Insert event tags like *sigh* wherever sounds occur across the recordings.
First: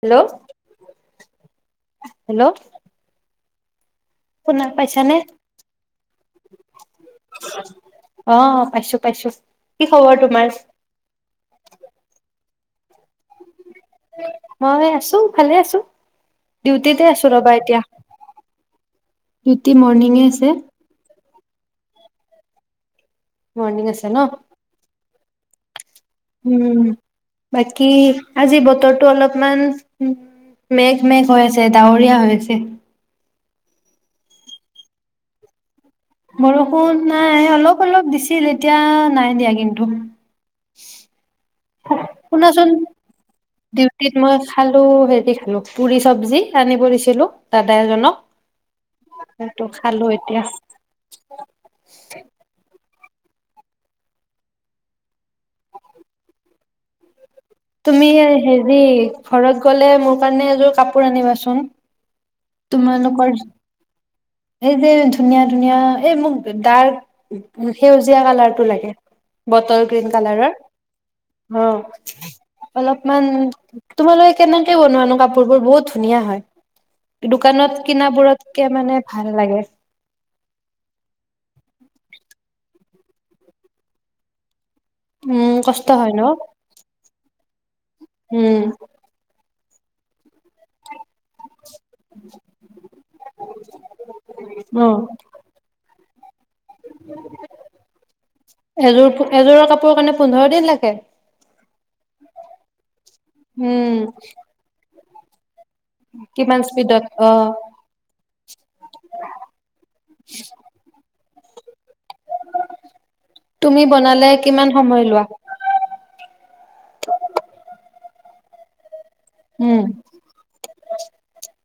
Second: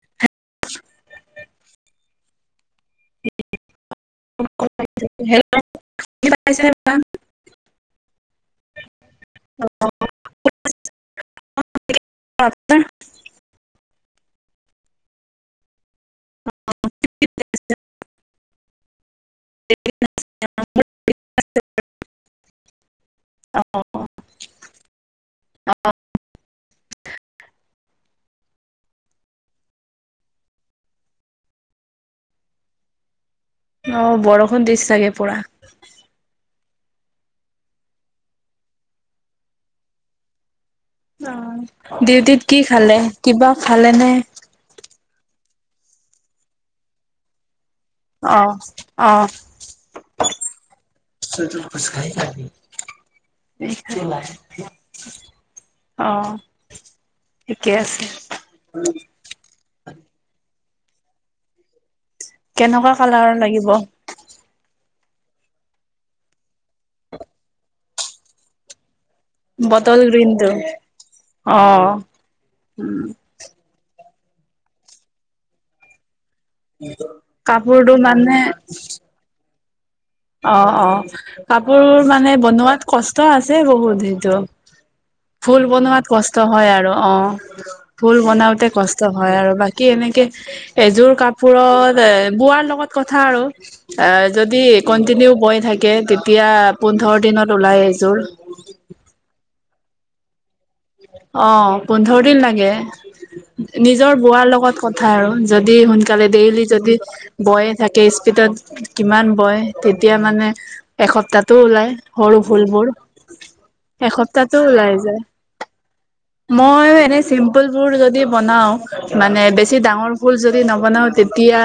Hello *inaudible* hello *inaudible* অ শুনা পাইছানে, অঁ পাইছো- পাইছো, কি খবৰ তোমাৰ? *unintelligible* মই আছো, ভালে আছো। ডিউটিতে আছো ৰবা এতিয়া। বৰষুণ দিউটি মৰ্ণিঙে আছে। আচ *unintelligible* মৰ্ণিং আছে ন। অ *unintelligible* উম, বাকী আজি বতৰটো অলপমান উম, মেঘ-মেঘ হৈ আছে ডাৱৰীয়া হৈ আছে। অ, বৰষূণ দিছে ছাগে পুৰা। বৰষুণ নাই অলপ-অলপ দিছিল এতিয়া নাই দিয়া কিন্তু। অ', ডিউটিত কি শুনাচোন খালে কি ডিউটিত মই খালো স দিছিলোঁ পুৰি চব্জি আনি দিছিলো দাদা এজনক অ অ অ সেটো খালো এতিয়া *unintelligible* অ *unintelligible* তুমি হে হেৰি ঘৰত গলে মোৰ কাৰণে এযোৰ কাপোৰ আনিবাচোন কেনেকুৱা তোমালোকৰ কালাৰৰ লাগিব এই যে ধুনীয়া ধুনীয়া এই মোক ডাৰ্ক সেউজীয়া কালাৰটো লাগে বটল বতল গ্ৰীণ ৰিনটো কালাৰৰ অ অলপমান তোমালোকে কেনেকে বনোৱানো কাপোৰ বোৰ বহুত ধুনীয়া হয় দোকানত কাপোৰটো কিনা মানে বোৰতকে মানে ভাল লাগে অ অ কাপোৰ মানে বনোৱাত কষ্ট আছে বহুত সেইটো উম, ফুল বনোৱাত হয় ন? কষ্ট হয় আৰু অ' ফুল উম, বনাওতে কষ্ট হয় আৰু বাকী কি এনেকে এযোৰ কাপোৰত এ বোৱাৰ লগত কথা আৰু এ যদি অ' কন্টিনিউ বয় থাকে তেতিয়া পোন্ধৰ দিনত ওলাই এযোৰ। এযোৰ এযোৰৰ কাৰণে পোন্ধৰ দিন লাগে। অ, পোন্ধৰ দিন লাগে উম, নিজৰ বোৱাৰ লগত কথ কথা আৰু। যদি সোনকালে কিমান ডেইলি যদি স্পীডত অ' বয়ে থাকে স্পীডত কিমান বয় তেতিয়া মানে এসপ্তাহ তো ওলাই সৰু ভুলবোৰ, তুমি বনালে এসপ্তাহো কিমান ওলাই সময় যায়। লোৱা? মইো এনে চিম্পুল বোৰ, যদি বনাও মানে, বেছি উম। ডাঙৰ ফুল যদি নবনাও, তেতিয়া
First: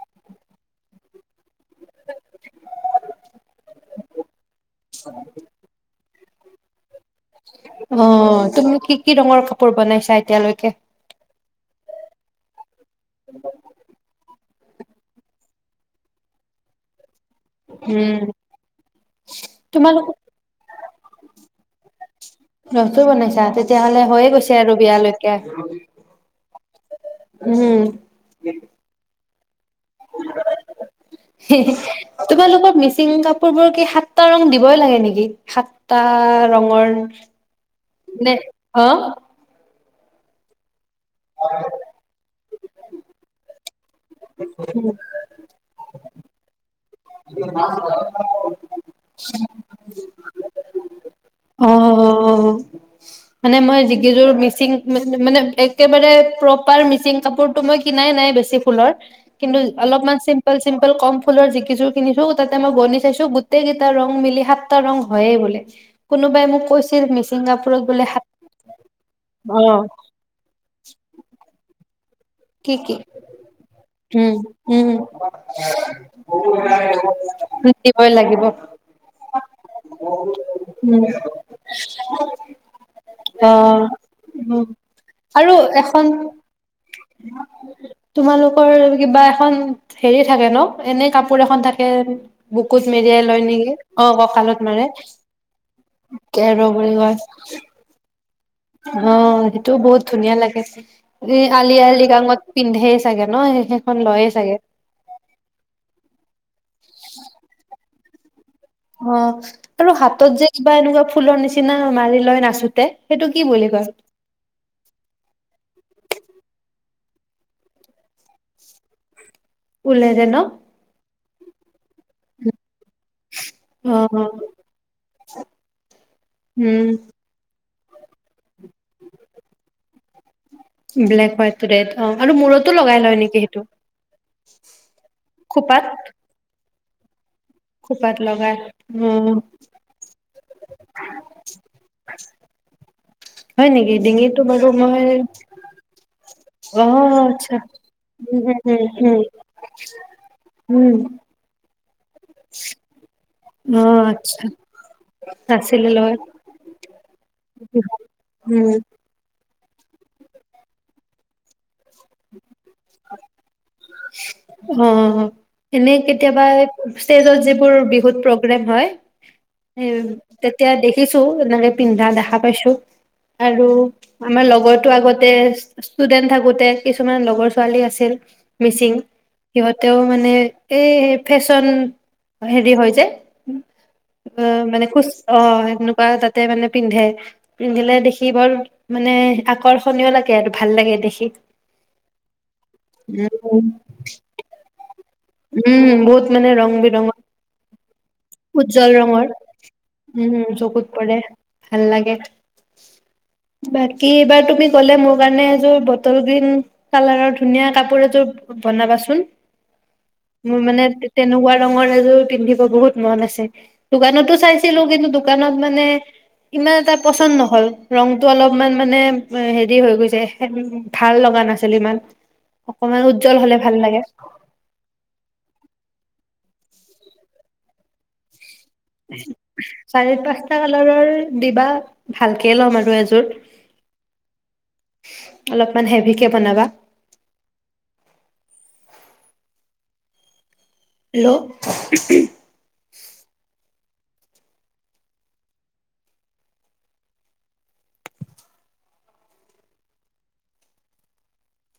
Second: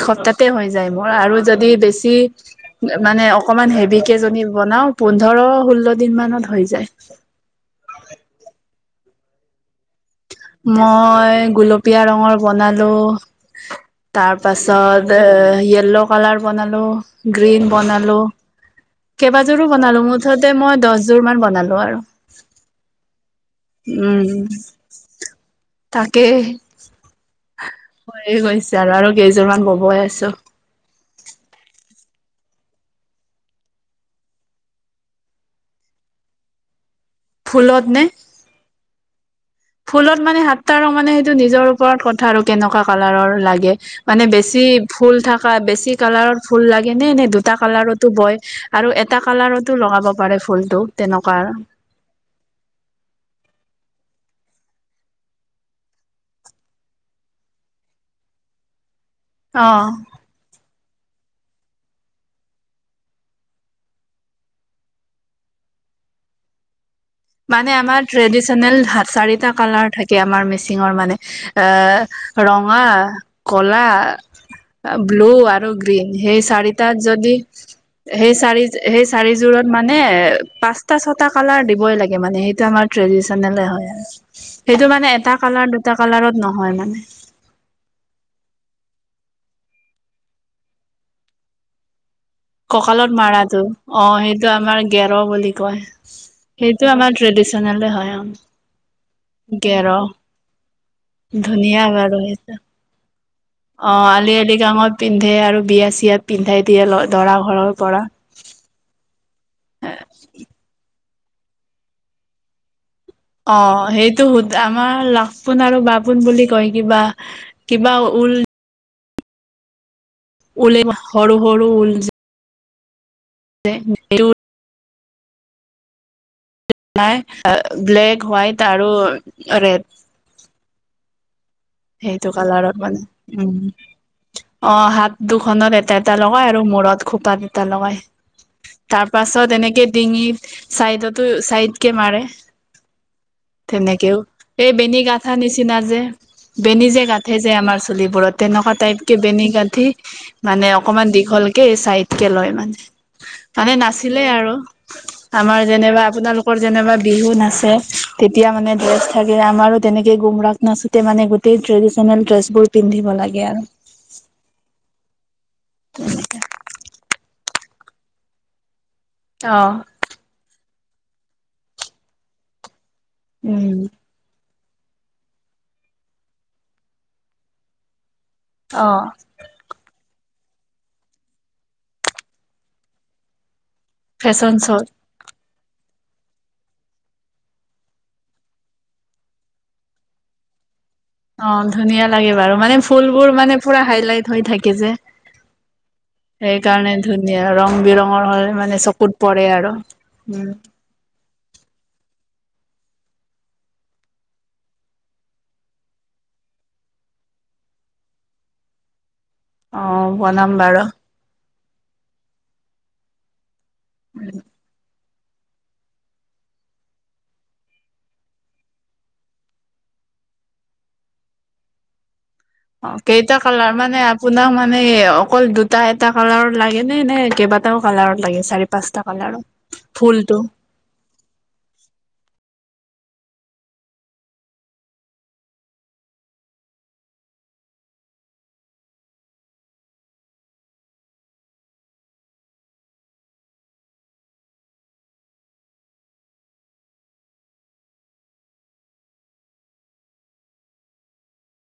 এসপ্তাহতে হৈ যায় মোৰ, আৰু যদি বেছি, মানে অকমান হেভ কেজনী বনাও, পোন্ধৰ ষোল্ল দিন মানত হৈ যায়। অঁ তুমি কি কি ৰঙৰ কাপোৰ বনাই চাই মই গোলপীয়া ৰং বন লো, তাৰ তাৰ পাছত, য়েল্ল' কালাৰ বনালো গ্ৰীণ বনালো, উম কেইবযোৰো বনালো, তোমালোক মুঠতে মই দহযোৰ মান বনালো আৰু, নতুন বনাইছা তেতিয়াহ'লে হৈয়ে উম। গৈছে আৰু বিয়ালৈকে তাকেই, উম হৈয়ে গৈছে আৰু। আৰু কেইোৰ মমান ব হৈই আছো। তোমালোকৰ মিচিং কাপোৰ বোৰ কি সাতটা ৰং দিবই লাগে নেকি, সাতটা ৰঙৰ নে, আঁ ফুলত মানে সাতটা ৰং মানে সেইটো নিজৰ ওপৰত কথা আৰু কেনেকুৱা কালাৰৰ, লাগে মানে বেছি ফুল থকা, বেছি কালাৰত ফুল লাগে এনে এ দুটা কালাৰতো বয় আৰু এটা কালাৰতো লগাব পাৰে ফুলতোক, তেনেকু অঁ'অঁ'অঁ, মানে মই যিকেইযোৰ ম মানে একেবাৰে প্ৰপাৰ মিচিং কাপোৰতটো মই কিনাই নাই, বেছি ফুলৰ কিন্তু অ অলপমান চিম্পল চিম্পল কম ফুলৰ যিকিযোৰ কিনিছো, তাতে মই গণি চাইছো, গোটেই কেইটা ৰং মিলি সাতটা ৰং হয়য়ে বোলে। কোনোবাই মোক কৈ মানে আমাৰ ট্ৰেডিচনেল চাৰিটা অ কালাৰ থাকে আমাৰ মিচিঙৰ মানে, এ' কি ৰঙা, কি কলা, উম উম ব্লু আৰু গ্ৰীণ। সেই চাৰিটাত যদি, দিবই সেই লাগিব চাৰি, সেই চাৰিযোৰত মানে, পাঁচটা উম ছটা কালাৰ দিবই লাগে। মানে সেইটো আমাৰ অ ট্ৰেডিচনে হয় আৰু, উম সেইটো মানে এটা আৰু কালাৰ দুটা এখন কালাৰত নহয় মানে। তোমালোকৰ কিবা এখন হেৰি থাকে ন এনে কাপোৰ এখন থাকে বুকুত কঁকালত মেৰিয়াই লয় মৰাটো নেকি অ সেইটো কঁকালত আমাৰ মাৰে গেৰ বুলি কয় কেৰ সেইটো বুলি আমাৰ কয় ট্ৰেডিশনেলে হয় অ সেইটোও গেৰ বহুত ধুনীয়া লাগে ত উ আলি ধুনীয়া আ বাৰু লৃগাংত সেইটো পিন্ধে অ আলি আই লৃগাংত পিন্ধে আৰু বিয়া চিয়াত পিন্ধাই দিয়ে ল দৰা ঘৰৰ পৰা অ আৰু হাতত যে কিবা এনেকুৱা ফুলৰ নিচিনা মাৰি লৈ নাচোতে সেইটো কি অ বুলি কয় সেইটোত আমাৰ লাখপোন আৰু বাপোন বুলি কয় কিবা কিবা ঊল ওলাই যে ন ঊলে সৰু সৰু উল যে *inaudible* সেইটো অ *inaudible* নাই ব্লেক হোৱাইট ত আৰু ৰেড ব্লেক হোৱাইট ৰেড অ' সেইটো আৰু মূৰতো কালাৰত লগাই মানে লয় নেকি সেইটো? উম অ হাত দুখনত খোপাত এটা এটা লগাই আৰু মূৰত খোপাত সত লগাই খোপাত লগাই তাৰ অ' পাছত এনেকে ডিঙিত চাইডতো চাইডকে মাৰে হয় নেকি তেনেকেও ডিঙিটো বাৰু এই বেনী মই গাঠা নিচিনা যে বেনি যে অ' গাঠে যে আচ্ছা আমাৰ চুলিবোৰত উম তেনেকুৱা উম টাইপ কে উম বেনি গাঠি মানে উম অকনমান দীঘল কে হে চাইড কে লয় মানে মানে উম অ' নাছিলে আচ্ছা আৰু আমাৰ নাছিলে যেনিবা লয় আপোনালোকৰ যেনেবা বিহু নাচে তেতিয়া উম মানে ড্ৰেছ থাকে আমাৰো তেনেকে গোম ৰাখ নাচোতে মানে তে ট্ৰেড নে ড্ৰেছ বোৰ পিন্ধিব লাগে আৰু অ এনে কেতিয়াবা স্তেজত বোৰ বিহুত প্ৰগ্ৰাম হয় অ উ তে এতিয়া দেখিছো এনেকে পিন্ধা দেখা পাইছো আৰু উম আমাৰ লগ মইতো আগতে ষ্টুডেন্ট থাকোতে কিছুমান লগৰ ছোৱালী আছিল মিচিং অ সিহঁতেও মানে এই ফেশ্বন হেৰি হয় যে অ ফেশ্বন শ্ব'ত মানে খুচ অ এনেকুৱা তাতে মানে পিন্ধে পিন্ধিলে দেখি বৰ মানে আকৰ্ষণীয় লাগে আৰু ভাল লাগে দেখি অ ধুনীয়া লাগে বাৰু মানে ফুলবোৰ মানে উম পুৰা হাইলাইট হৈ থাকে যে উম বহুত মানে ৰং সেইকাৰণে ধুনীয়া ৰং হলে বিৰঙৰ মানে উজ্জ্বল চকুত ৰঙৰ পৰে আৰু উম চকুত পৰে ভাল লাগে বাকী এইবাৰ তুমি গ'লে মোৰ কাৰণে এযোৰ বটল গ্ৰীণ কালাৰৰ ধুনীয়া কাপোৰ এযোৰ বনাবাচোন অ বনাম মোৰ বাৰু মানে তেনেকুৱাৰ ৰঙৰ এজোৰ পিন্ধিব বহুত। মন আছে। দোকানতো চাইছিলো কিন্তু। দোকানত মানে ইমান এটা পচন্দ নহল ৰংটো অলপমান মানে হেৰি হৈ গৈছে ভাল লগা নাছিল ইমান। অ' অকমান উজ্জ্বল কেইটা হলে কালাৰ ভাল লাগে মানে আপোনাক মানে অকল দু দুটা এটা কালাৰত লাগে নে, নে কেইবাটাও কালাৰত লাগে চাৰি পাঁচটা কালাৰত চাৰি ফুলটো পাঁচটা কালাৰৰ দিবা ভাল কে ল'ম আৰু এযোৰ অলপমান হেভিকে বনাবা। হেল্ল'।